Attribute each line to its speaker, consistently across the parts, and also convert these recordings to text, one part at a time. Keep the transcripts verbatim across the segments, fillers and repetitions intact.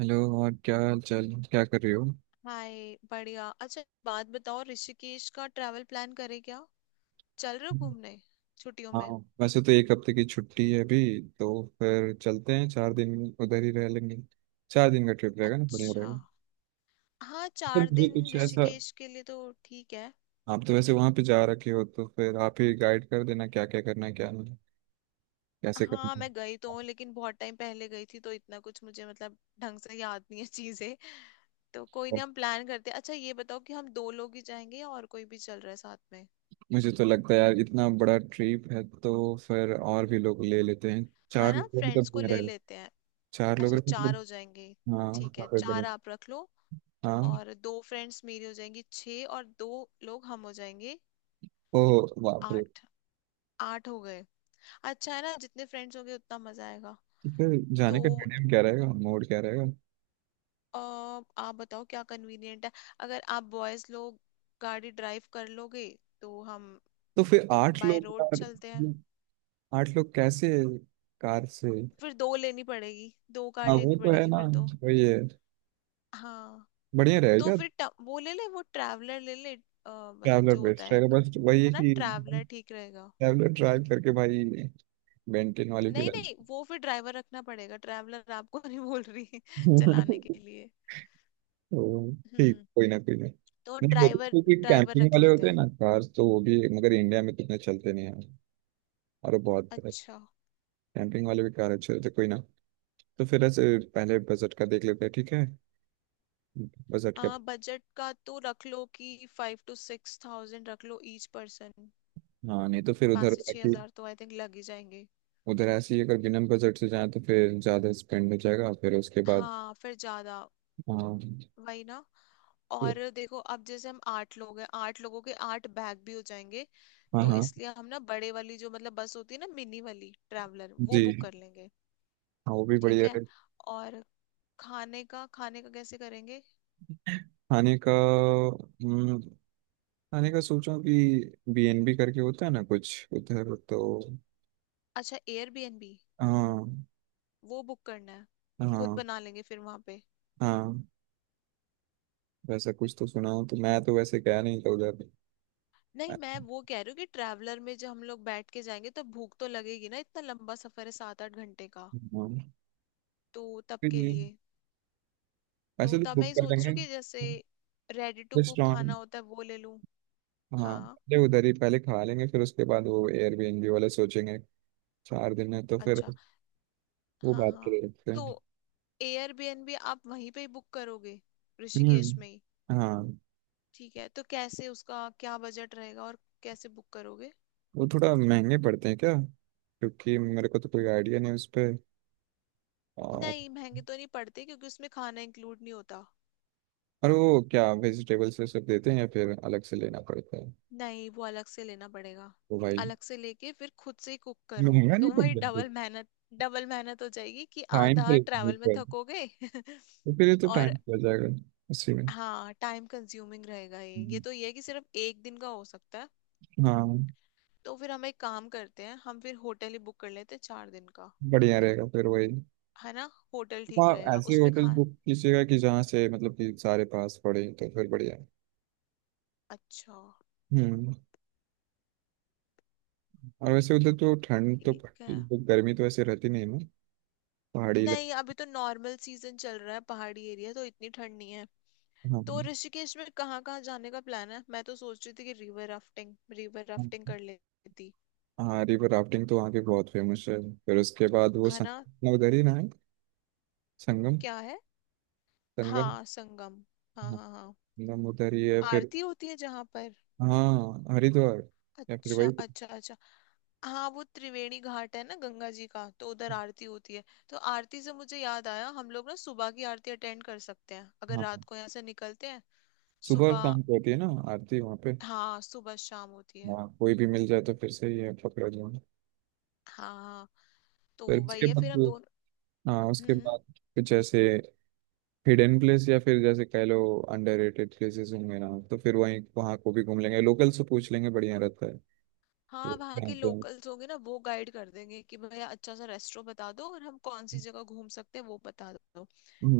Speaker 1: Hello. और क्या हाल चाल, क्या कर रहे हो?
Speaker 2: हाय, बढ़िया। अच्छा, एक बात बताओ, ऋषिकेश का ट्रैवल प्लान करें क्या? चल रहे हो घूमने छुट्टियों
Speaker 1: हाँ।
Speaker 2: में?
Speaker 1: वैसे तो एक हफ्ते की छुट्टी है अभी, तो फिर चलते हैं चार दिन, उधर ही रह लेंगे। चार दिन का ट्रिप रहेगा ना, बढ़िया
Speaker 2: अच्छा।
Speaker 1: रहेगा।
Speaker 2: हाँ,
Speaker 1: फिर
Speaker 2: चार
Speaker 1: मुझे
Speaker 2: दिन
Speaker 1: कुछ ऐसा,
Speaker 2: ऋषिकेश के लिए तो ठीक है।
Speaker 1: आप तो वैसे वहाँ पे जा रखे हो तो फिर आप ही गाइड कर देना क्या क्या करना है क्या नहीं, कैसे
Speaker 2: हाँ,
Speaker 1: करना है।
Speaker 2: मैं गई तो हूँ, लेकिन बहुत टाइम पहले गई थी, तो इतना कुछ मुझे मतलब ढंग से याद नहीं है चीजें। तो कोई
Speaker 1: और
Speaker 2: नहीं, हम प्लान करते हैं। अच्छा ये बताओ कि हम दो लोग ही जाएंगे या और कोई भी चल रहा है साथ में?
Speaker 1: मुझे तो लगता है यार, इतना बड़ा ट्रिप है तो फिर और भी लोग ले लेते हैं।
Speaker 2: हाँ
Speaker 1: चार
Speaker 2: ना,
Speaker 1: लोग का
Speaker 2: फ्रेंड्स
Speaker 1: मतलब
Speaker 2: को
Speaker 1: नहीं
Speaker 2: ले
Speaker 1: रहेगा,
Speaker 2: लेते हैं।
Speaker 1: चार लोग
Speaker 2: अच्छा,
Speaker 1: रहेगा
Speaker 2: चार
Speaker 1: मतलब।
Speaker 2: हो जाएंगे।
Speaker 1: हाँ,
Speaker 2: ठीक है,
Speaker 1: काफी बढ़िया।
Speaker 2: चार आप रख लो
Speaker 1: हाँ,
Speaker 2: और दो फ्रेंड्स मेरी हो जाएंगी, छः। और दो लोग हम हो जाएंगे।
Speaker 1: ओह बाप रे।
Speaker 2: आठ। आठ हो गए। अच्छा है ना, जितने फ्रेंड्स होंगे उतना मजा आएगा।
Speaker 1: तो फिर जाने
Speaker 2: तो
Speaker 1: का मीडियम क्या रहेगा, मोड क्या रहेगा?
Speaker 2: अ, आप बताओ क्या कन्वीनियंट है। अगर आप बॉयज लोग गाड़ी ड्राइव कर लोगे तो हम
Speaker 1: तो फिर आठ
Speaker 2: बाय
Speaker 1: लोग
Speaker 2: रोड
Speaker 1: यार,
Speaker 2: चलते हैं।
Speaker 1: आठ लोग कैसे? कार से?
Speaker 2: फिर दो लेनी पड़ेगी, दो कार
Speaker 1: हाँ वो
Speaker 2: लेनी
Speaker 1: तो है
Speaker 2: पड़ेगी
Speaker 1: ना,
Speaker 2: फिर तो।
Speaker 1: वही है,
Speaker 2: हाँ।
Speaker 1: बढ़िया
Speaker 2: तो
Speaker 1: रहेगा।
Speaker 2: फिर ट- वो ले ले वो ट्रैवलर ले ले, अ, मतलब
Speaker 1: ट्रैवलर
Speaker 2: जो होता
Speaker 1: बेस्ट
Speaker 2: है
Speaker 1: रहेगा,
Speaker 2: एक,
Speaker 1: बस वही
Speaker 2: है
Speaker 1: है
Speaker 2: ना,
Speaker 1: कि
Speaker 2: ट्रैवलर ठीक रहेगा।
Speaker 1: ट्रैवलर ड्राइव करके भाई, बेंटिन वाली भी
Speaker 2: नहीं नहीं,
Speaker 1: रहती।
Speaker 2: वो फिर ड्राइवर रखना पड़ेगा। ट्रैवलर आपको नहीं बोल रही चलाने के लिए।
Speaker 1: तो ठीक,
Speaker 2: हम्म।
Speaker 1: कोई ना कोई ना।
Speaker 2: तो
Speaker 1: नहीं वो तो
Speaker 2: ड्राइवर
Speaker 1: क्योंकि
Speaker 2: ड्राइवर
Speaker 1: कैंपिंग
Speaker 2: रख
Speaker 1: वाले
Speaker 2: लेते
Speaker 1: होते हैं
Speaker 2: हैं।
Speaker 1: ना, कार तो वो भी, मगर इंडिया में तो इतने चलते नहीं हैं, और वो बहुत।
Speaker 2: अच्छा।
Speaker 1: कैंपिंग वाले भी कार अच्छे होते हैं। कोई ना। तो फिर ऐसे पहले बजट का देख लेते हैं, ठीक है, बजट
Speaker 2: आ
Speaker 1: का।
Speaker 2: बजट का तो रख लो कि फाइव टू सिक्स थाउजेंड रख लो ईच पर्सन।
Speaker 1: हाँ नहीं तो फिर
Speaker 2: पाँच
Speaker 1: उधर
Speaker 2: से
Speaker 1: है
Speaker 2: छह
Speaker 1: कि
Speaker 2: हजार तो आई थिंक लग ही जाएंगे।
Speaker 1: उधर ऐसे ही अगर बिना बजट से जाए तो फिर ज़्यादा स्पेंड हो जाएगा फिर उसके बाद।
Speaker 2: हाँ, फिर ज्यादा,
Speaker 1: हाँ।
Speaker 2: वही ना। और देखो, अब जैसे हम आठ लोग हैं, आठ लोगों के आठ बैग भी हो जाएंगे।
Speaker 1: हाँ
Speaker 2: तो
Speaker 1: हाँ
Speaker 2: इसलिए हम ना बड़े वाली, जो मतलब बस होती है ना मिनी वाली ट्रैवलर, वो बुक
Speaker 1: जी,
Speaker 2: कर लेंगे।
Speaker 1: हाँ वो भी
Speaker 2: ठीक
Speaker 1: बढ़िया
Speaker 2: है।
Speaker 1: है।
Speaker 2: और खाने का, खाने का कैसे करेंगे?
Speaker 1: खाने का हम्म, खाने का सोचा कि बी एन बी करके होता है ना कुछ उधर तो।
Speaker 2: अच्छा, एयरबीएनबी।
Speaker 1: हाँ।
Speaker 2: वो बुक करना है? खुद
Speaker 1: हाँ
Speaker 2: बना लेंगे फिर वहां पे?
Speaker 1: हाँ। वैसा कुछ तो सुना हूँ, तो मैं तो वैसे गया नहीं था उधर।
Speaker 2: नहीं, मैं वो कह रही हूँ कि ट्रैवलर में जब हम लोग बैठ के जाएंगे तो भूख तो लगेगी ना, इतना लंबा सफर है, सात आठ घंटे का।
Speaker 1: हाँ
Speaker 2: तो तब
Speaker 1: फिर
Speaker 2: के
Speaker 1: ये-
Speaker 2: लिए, तो
Speaker 1: ऐसे तो
Speaker 2: तब मैं
Speaker 1: बुक
Speaker 2: ये
Speaker 1: कर
Speaker 2: सोच रही
Speaker 1: लेंगे।
Speaker 2: हूँ कि जैसे रेडी टू कुक खाना
Speaker 1: रेस्टोरेंट,
Speaker 2: होता है, वो ले लूँ।
Speaker 1: हाँ
Speaker 2: हाँ।
Speaker 1: पहले उधर ही पहले खा लेंगे फिर उसके बाद वो एयरबीएनबी वाले सोचेंगे। चार दिन है तो फिर
Speaker 2: अच्छा।
Speaker 1: वो
Speaker 2: हाँ
Speaker 1: बात
Speaker 2: हाँ।
Speaker 1: के लिए रखते
Speaker 2: तो
Speaker 1: हैं।
Speaker 2: एयरबीएनबी आप वहीं पे ही बुक करोगे, ऋषिकेश
Speaker 1: हम्म।
Speaker 2: में ही?
Speaker 1: हाँ
Speaker 2: ठीक है, तो कैसे, उसका क्या बजट रहेगा और कैसे बुक करोगे?
Speaker 1: वो थोड़ा महंगे पड़ते हैं क्या, क्योंकि मेरे को तो कोई आइडिया नहीं उस पर। और
Speaker 2: नहीं, महंगे तो नहीं पड़ते, क्योंकि उसमें खाना इंक्लूड नहीं होता।
Speaker 1: और वो क्या वेजिटेबल्स ये सब देते हैं या फिर अलग से लेना पड़ता है?
Speaker 2: नहीं, वो अलग से लेना पड़ेगा।
Speaker 1: वो भाई
Speaker 2: अलग से लेके फिर खुद से ही कुक करो,
Speaker 1: महंगा नहीं
Speaker 2: तो वही
Speaker 1: पड़ता है,
Speaker 2: डबल मेहनत। डबल मेहनत हो जाएगी कि
Speaker 1: टाइम
Speaker 2: आधा
Speaker 1: पे नहीं
Speaker 2: ट्रैवल में
Speaker 1: पड़ता,
Speaker 2: थकोगे
Speaker 1: तो फिर ये तो
Speaker 2: और
Speaker 1: टाइम पे आ जाएगा उसी में।
Speaker 2: हाँ, टाइम कंज्यूमिंग रहेगा ये। ये
Speaker 1: हम्म।
Speaker 2: तो ये है कि सिर्फ एक दिन का हो सकता है।
Speaker 1: हाँ
Speaker 2: तो फिर हम एक काम करते हैं, हम फिर होटल ही बुक कर लेते हैं चार दिन का।
Speaker 1: बढ़िया रहेगा फिर वही।
Speaker 2: है ना, होटल
Speaker 1: तो
Speaker 2: ठीक
Speaker 1: आप
Speaker 2: रहेगा,
Speaker 1: ऐसे
Speaker 2: उसमें
Speaker 1: होटल
Speaker 2: खा।
Speaker 1: बुक कीजिएगा कि जहाँ से मतलब कि सारे पास पड़े, तो फिर बढ़िया है।
Speaker 2: अच्छा।
Speaker 1: हम्म। और वैसे उधर तो ठंड तो
Speaker 2: ठीक
Speaker 1: पड़ती
Speaker 2: है।
Speaker 1: है, तो गर्मी तो ऐसे रहती नहीं ना, पहाड़ी
Speaker 2: नहीं,
Speaker 1: इलाका।
Speaker 2: अभी तो नॉर्मल सीजन चल रहा है, पहाड़ी एरिया तो इतनी ठंड नहीं है। तो
Speaker 1: हाँ
Speaker 2: ऋषिकेश में कहाँ कहाँ जाने का प्लान है? मैं तो सोच रही थी कि रिवर राफ्टिंग, रिवर
Speaker 1: हाँ।
Speaker 2: राफ्टिंग कर लेती।
Speaker 1: हाँ, रिवर राफ्टिंग तो वहाँ की बहुत फेमस है। फिर उसके बाद वो
Speaker 2: है ना।
Speaker 1: संगम उधर ही ना है, संगम।
Speaker 2: क्या है?
Speaker 1: संगम।
Speaker 2: हाँ, संगम। हाँ
Speaker 1: हाँ,
Speaker 2: हाँ हाँ।
Speaker 1: संगम उधर ही है फिर।
Speaker 2: आरती होती है जहाँ पर।
Speaker 1: हाँ हरिद्वार, या फिर
Speaker 2: अच्छा
Speaker 1: वही।
Speaker 2: अच्छा अच्छा। हाँ, वो त्रिवेणी घाट है ना, गंगा जी का, तो उधर आरती होती है। तो आरती से मुझे याद आया, हम लोग ना सुबह की आरती अटेंड कर सकते हैं अगर
Speaker 1: हाँ
Speaker 2: रात
Speaker 1: हाँ।
Speaker 2: को यहाँ से निकलते हैं।
Speaker 1: सुबह और
Speaker 2: सुबह।
Speaker 1: शाम को होती है ना आरती वहाँ पे।
Speaker 2: हाँ, सुबह शाम होती है।
Speaker 1: हाँ कोई भी मिल जाए तो फिर सही है, पकड़ा जाए।
Speaker 2: हाँ हाँ। तो
Speaker 1: फिर उसके
Speaker 2: वही है
Speaker 1: बाद
Speaker 2: फिर हम
Speaker 1: वो- हाँ उसके
Speaker 2: दोनों।
Speaker 1: बाद कुछ ऐसे हिडन प्लेस या फिर जैसे कह लो अंडररेटेड प्लेसेस होंगे ना, तो फिर वहीं वहाँ को भी घूम लेंगे, लोकल से पूछ लेंगे बढ़िया रहता है। तो
Speaker 2: हाँ, वहाँ
Speaker 1: वहाँ
Speaker 2: के
Speaker 1: पे-
Speaker 2: लोकल्स होंगे ना, वो गाइड कर देंगे कि भैया अच्छा सा रेस्टोरेंट बता दो, और हम कौन सी जगह घूम सकते हैं वो बता दो।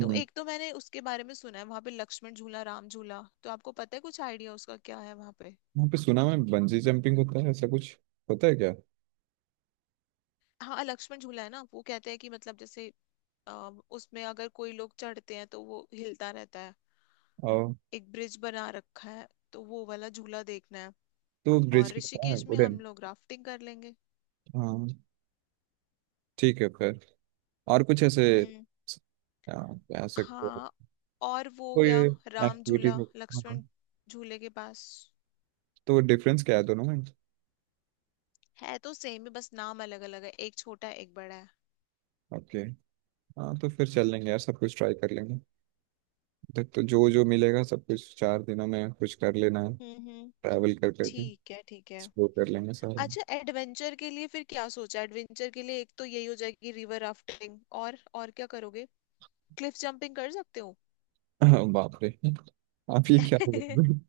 Speaker 2: तो एक तो मैंने उसके बारे में सुना है, वहाँ पे लक्ष्मण झूला, राम झूला, तो आपको पता है कुछ आइडिया उसका क्या है वहाँ पे?
Speaker 1: वहाँ पे सुना मैं बंजी जंपिंग होता है ऐसा कुछ, होता है क्या?
Speaker 2: हाँ, लक्ष्मण झूला है ना, वो कहते हैं कि मतलब जैसे अ, उसमें अगर कोई लोग चढ़ते हैं तो वो हिलता रहता है।
Speaker 1: और
Speaker 2: एक ब्रिज बना रखा है, तो वो वाला झूला देखना है।
Speaker 1: तो ब्रिज
Speaker 2: और
Speaker 1: कितना है,
Speaker 2: ऋषिकेश में
Speaker 1: वुडन?
Speaker 2: हम लोग राफ्टिंग कर लेंगे।
Speaker 1: हाँ ठीक है फिर। और कुछ ऐसे
Speaker 2: हम्म।
Speaker 1: क्या कह सकते
Speaker 2: हाँ
Speaker 1: हैं,
Speaker 2: और वो हो
Speaker 1: कोई
Speaker 2: गया, राम
Speaker 1: एक्टिविटी?
Speaker 2: झूला, लक्ष्मण
Speaker 1: हाँ
Speaker 2: झूले के पास
Speaker 1: तो डिफरेंस क्या है दोनों में?
Speaker 2: है तो सेम ही, बस नाम अलग अलग है, एक छोटा है एक बड़ा है।
Speaker 1: ओके। हाँ तो फिर चल लेंगे यार, सब कुछ ट्राई कर लेंगे। तो, तो जो जो मिलेगा सब कुछ चार दिनों में कुछ कर लेना है।
Speaker 2: हम्म हम्म।
Speaker 1: ट्रैवल कर करके
Speaker 2: ठीक है ठीक है।
Speaker 1: एक्सप्लोर कर लेंगे सारा।
Speaker 2: अच्छा, एडवेंचर के लिए फिर क्या सोचा? एडवेंचर के लिए एक तो यही हो जाएगी, रिवर राफ्टिंग, और और क्या करोगे? क्लिफ जंपिंग कर सकते हो।
Speaker 1: बाप रे, आप ये क्या बोल रहे हो?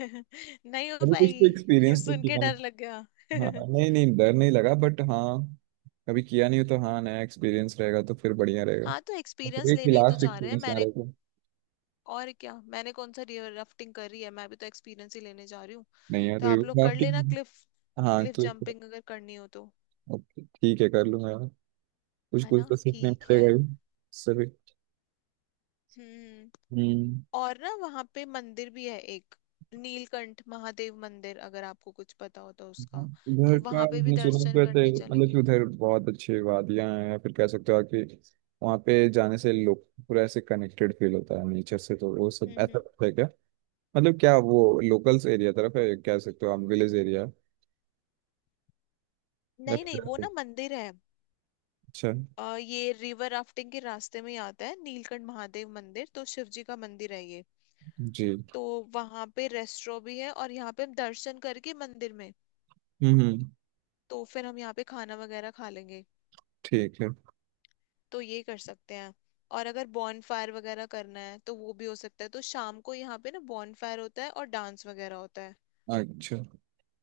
Speaker 2: नहीं हो
Speaker 1: कभी कुछ तो
Speaker 2: पाएगी
Speaker 1: एक्सपीरियंस तो
Speaker 2: सुन के
Speaker 1: किया
Speaker 2: डर लग
Speaker 1: ना।
Speaker 2: गया
Speaker 1: हाँ नहीं नहीं, डर नहीं लगा बट हाँ, कभी किया नहीं हो तो हाँ नया एक्सपीरियंस रहेगा तो फिर बढ़िया रहेगा।
Speaker 2: हाँ, तो
Speaker 1: और फिर
Speaker 2: एक्सपीरियंस
Speaker 1: एक
Speaker 2: लेने ही तो
Speaker 1: लास्ट
Speaker 2: जा रहे हैं
Speaker 1: एक्सपीरियंस यहाँ
Speaker 2: मैंने।
Speaker 1: रहेगा।
Speaker 2: और क्या, मैंने कौन सा रिवर राफ्टिंग करी है, मैं भी तो एक्सपीरियंस ही लेने जा रही हूँ।
Speaker 1: नहीं यार,
Speaker 2: तो
Speaker 1: रिवर
Speaker 2: आप लोग कर लेना
Speaker 1: राफ्टिंग।
Speaker 2: क्लिफ,
Speaker 1: हाँ
Speaker 2: क्लिफ
Speaker 1: क्लिक।
Speaker 2: जंपिंग अगर करनी हो तो।
Speaker 1: ओके ठीक है, कर लूंगा यार। कुछ
Speaker 2: है
Speaker 1: कुछ
Speaker 2: ना,
Speaker 1: तो सीखने
Speaker 2: ठीक है।
Speaker 1: मिलेगा ही। सभी।
Speaker 2: हम्म।
Speaker 1: हम्म।
Speaker 2: और ना, वहाँ पे मंदिर भी है एक, नीलकंठ महादेव मंदिर, अगर आपको कुछ पता हो तो
Speaker 1: हाँ,
Speaker 2: उसका,
Speaker 1: उधर
Speaker 2: तो
Speaker 1: का
Speaker 2: वहां पे भी
Speaker 1: मैंने सुना है कि
Speaker 2: दर्शन
Speaker 1: वैसे
Speaker 2: करने
Speaker 1: मतलब कि
Speaker 2: चलेंगे।
Speaker 1: उधर बहुत अच्छी वादियां हैं, या फिर कह सकते हो आप कि वहाँ पे जाने से लोग पूरा ऐसे कनेक्टेड फील होता है नेचर से, तो वो सब
Speaker 2: हम्म
Speaker 1: ऐसा
Speaker 2: हम्म।
Speaker 1: कुछ है क्या? मतलब क्या वो लोकल्स एरिया तरफ है, कह सकते हो आप विलेज एरिया, या
Speaker 2: नहीं नहीं, वो
Speaker 1: फिर?
Speaker 2: ना मंदिर है।
Speaker 1: अच्छा।
Speaker 2: अ, ये रिवर राफ्टिंग के रास्ते में ही आता है, नीलकंठ महादेव मंदिर, तो शिव जी का मंदिर है ये।
Speaker 1: जी।
Speaker 2: तो वहां पे रेस्टोरेंट भी है, और यहाँ पे हम दर्शन करके मंदिर में,
Speaker 1: हम्म हम्म,
Speaker 2: तो फिर हम यहाँ पे खाना वगैरह खा लेंगे।
Speaker 1: ठीक है।
Speaker 2: तो ये कर सकते हैं। और अगर बॉन फायर वगैरह करना है तो वो भी हो सकता है, तो शाम को यहाँ पे ना बॉन फायर होता है और डांस वगैरह होता है।
Speaker 1: अच्छा।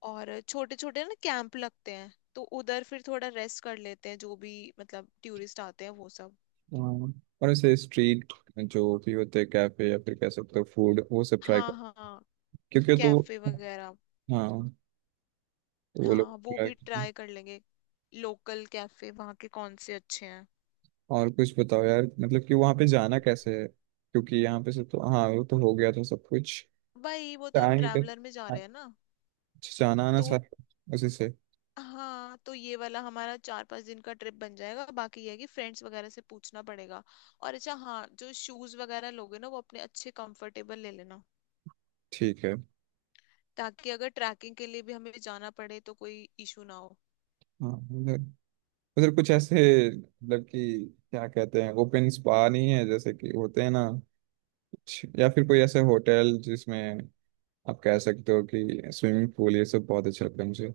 Speaker 2: और छोटे छोटे ना कैंप लगते हैं, तो उधर फिर थोड़ा रेस्ट कर लेते हैं, जो भी मतलब टूरिस्ट आते हैं वो सब।
Speaker 1: हाँ, और ऐसे स्ट्रीट जो भी होते हैं कैफे या फिर कह सकते हो फूड, वो सब ट्राई
Speaker 2: हाँ
Speaker 1: कर,
Speaker 2: हाँ,
Speaker 1: क्योंकि
Speaker 2: कैफे
Speaker 1: तो।
Speaker 2: वगैरह,
Speaker 1: हाँ तो वो लोग
Speaker 2: हाँ वो
Speaker 1: ट्राई।
Speaker 2: भी ट्राई कर लेंगे। लोकल कैफे वहाँ के कौन से अच्छे हैं?
Speaker 1: और कुछ बताओ यार, मतलब कि वहां पे जाना कैसे है, क्योंकि यहाँ पे से तो, हाँ वो तो हो गया था सब कुछ।
Speaker 2: भाई, वो
Speaker 1: तो
Speaker 2: तो हम
Speaker 1: आएंगे कैसे?
Speaker 2: ट्रैवलर में जा रहे हैं ना।
Speaker 1: अच्छा, जाना आना
Speaker 2: तो
Speaker 1: सारा उसी से।
Speaker 2: हाँ, तो ये वाला हमारा चार पांच दिन का ट्रिप बन जाएगा, बाकी ये है कि फ्रेंड्स वगैरह से पूछना पड़ेगा। और अच्छा हाँ, जो शूज वगैरह लोगे ना, वो अपने अच्छे कंफर्टेबल ले लेना,
Speaker 1: ठीक है।
Speaker 2: ताकि अगर ट्रैकिंग के लिए भी हमें जाना पड़े तो कोई इशू ना हो।
Speaker 1: हाँ उधर उधर कुछ ऐसे मतलब कि क्या कहते हैं, ओपन स्पा नहीं है जैसे कि होते हैं ना, कुछ, या फिर कोई ऐसे होटल जिसमें आप कह सकते हो कि स्विमिंग पूल, ये सब बहुत अच्छा लगता है मुझे।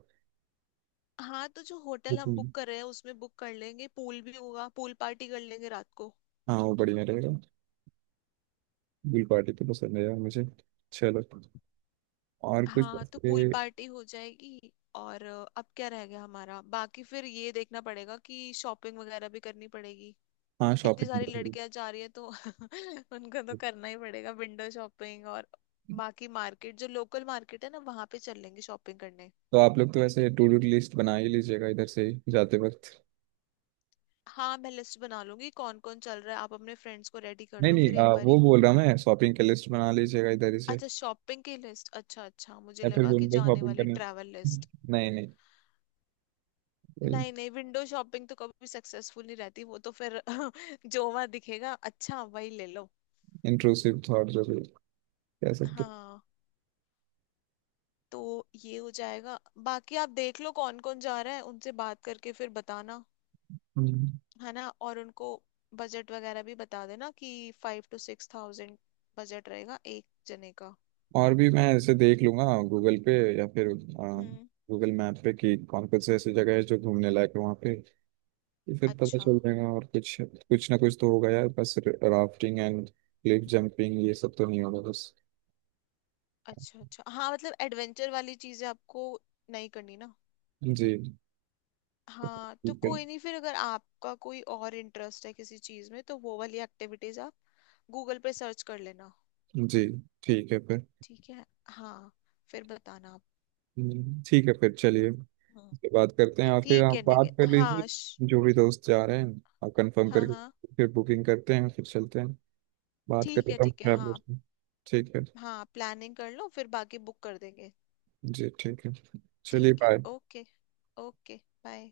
Speaker 2: हाँ, तो जो होटल हम
Speaker 1: बिल्कुल।
Speaker 2: बुक कर रहे हैं उसमें बुक कर लेंगे, पूल भी होगा, पूल पार्टी कर लेंगे रात को।
Speaker 1: हाँ वो बढ़िया रहेगा। बिल पार्टी तो पसंद है यार मुझे। चलो, और कुछ
Speaker 2: हाँ, तो
Speaker 1: ऐसे।
Speaker 2: पूल पार्टी हो जाएगी और अ, अब क्या रह गया हमारा बाकी? फिर ये देखना पड़ेगा कि शॉपिंग वगैरह भी करनी पड़ेगी।
Speaker 1: हाँ
Speaker 2: इतनी सारी
Speaker 1: शॉपिंग।
Speaker 2: लड़कियां जा रही है, तो उनको तो करना ही पड़ेगा विंडो शॉपिंग। और बाकी मार्केट, जो लोकल मार्केट है ना, वहां पे चल लेंगे शॉपिंग करने।
Speaker 1: तो आप लोग तो वैसे टू डू लिस्ट बना ही लीजिएगा इधर से ही जाते वक्त।
Speaker 2: हाँ, मैं लिस्ट बना लूंगी कौन कौन चल रहा है, आप अपने फ्रेंड्स को रेडी कर
Speaker 1: नहीं
Speaker 2: लो फिर
Speaker 1: नहीं,
Speaker 2: एक
Speaker 1: आ, वो
Speaker 2: बारी।
Speaker 1: बोल रहा मैं शॉपिंग की लिस्ट बना लीजिएगा इधर ही से।
Speaker 2: अच्छा, शॉपिंग की लिस्ट, अच्छा अच्छा, मुझे
Speaker 1: या फिर
Speaker 2: लगा कि
Speaker 1: रूम पे
Speaker 2: जाने
Speaker 1: शॉपिंग
Speaker 2: वाली
Speaker 1: करने।
Speaker 2: Travel list.
Speaker 1: नहीं नहीं,
Speaker 2: नहीं नहीं, विंडो शॉपिंग तो कभी सक्सेसफुल नहीं रहती, वो तो फिर जो वहां दिखेगा अच्छा वही ले लो।
Speaker 1: इंट्रूसिव थॉट जो भी, कह सकते हो।
Speaker 2: हाँ, तो ये हो जाएगा। बाकी आप देख लो कौन कौन जा रहा है, उनसे बात करके फिर बताना,
Speaker 1: हम्म।
Speaker 2: है ना, और उनको बजट वगैरह भी बता देना कि five two six thousand budget रहेगा एक जने का।
Speaker 1: और भी मैं ऐसे देख लूंगा गूगल पे या फिर
Speaker 2: हम्म।
Speaker 1: गूगल मैप पे कि कौन कौन से ऐसी जगह है जो घूमने लायक है वहाँ पे। ये फिर पता
Speaker 2: अच्छा
Speaker 1: चल जाएगा, और कुछ कुछ ना कुछ तो होगा यार, बस राफ्टिंग एंड क्लिफ जंपिंग ये सब तो नहीं होगा बस।
Speaker 2: अच्छा अच्छा। हाँ, मतलब एडवेंचर वाली चीजें आपको नहीं करनी ना।
Speaker 1: जी
Speaker 2: हाँ, तो
Speaker 1: ठीक है।
Speaker 2: कोई नहीं, फिर अगर आपका कोई और इंटरेस्ट है किसी चीज में तो वो वाली एक्टिविटीज आप गूगल पे सर्च कर लेना।
Speaker 1: जी ठीक है फिर।
Speaker 2: ठीक है हाँ। फिर बताना आप।
Speaker 1: हम्म, ठीक है, फिर चलिए।
Speaker 2: हम्म,
Speaker 1: इसके बात करते हैं, और फिर
Speaker 2: ठीक
Speaker 1: आप
Speaker 2: है। ठीक
Speaker 1: बात कर
Speaker 2: है हाँ, श-
Speaker 1: लीजिए जो भी दोस्त जा रहे हैं। आप कंफर्म
Speaker 2: हाँ
Speaker 1: करके
Speaker 2: हाँ।
Speaker 1: फिर बुकिंग करते हैं फिर चलते हैं। बात
Speaker 2: ठीक
Speaker 1: करते
Speaker 2: है
Speaker 1: हैं हम
Speaker 2: ठीक है।
Speaker 1: ट्रैवलर
Speaker 2: हाँ
Speaker 1: से। ठीक है।
Speaker 2: हाँ, प्लानिंग कर लो फिर बाकी बुक कर देंगे।
Speaker 1: जी ठीक है। चलिए,
Speaker 2: ठीक है,
Speaker 1: बाय।
Speaker 2: ओके। Okay, bye.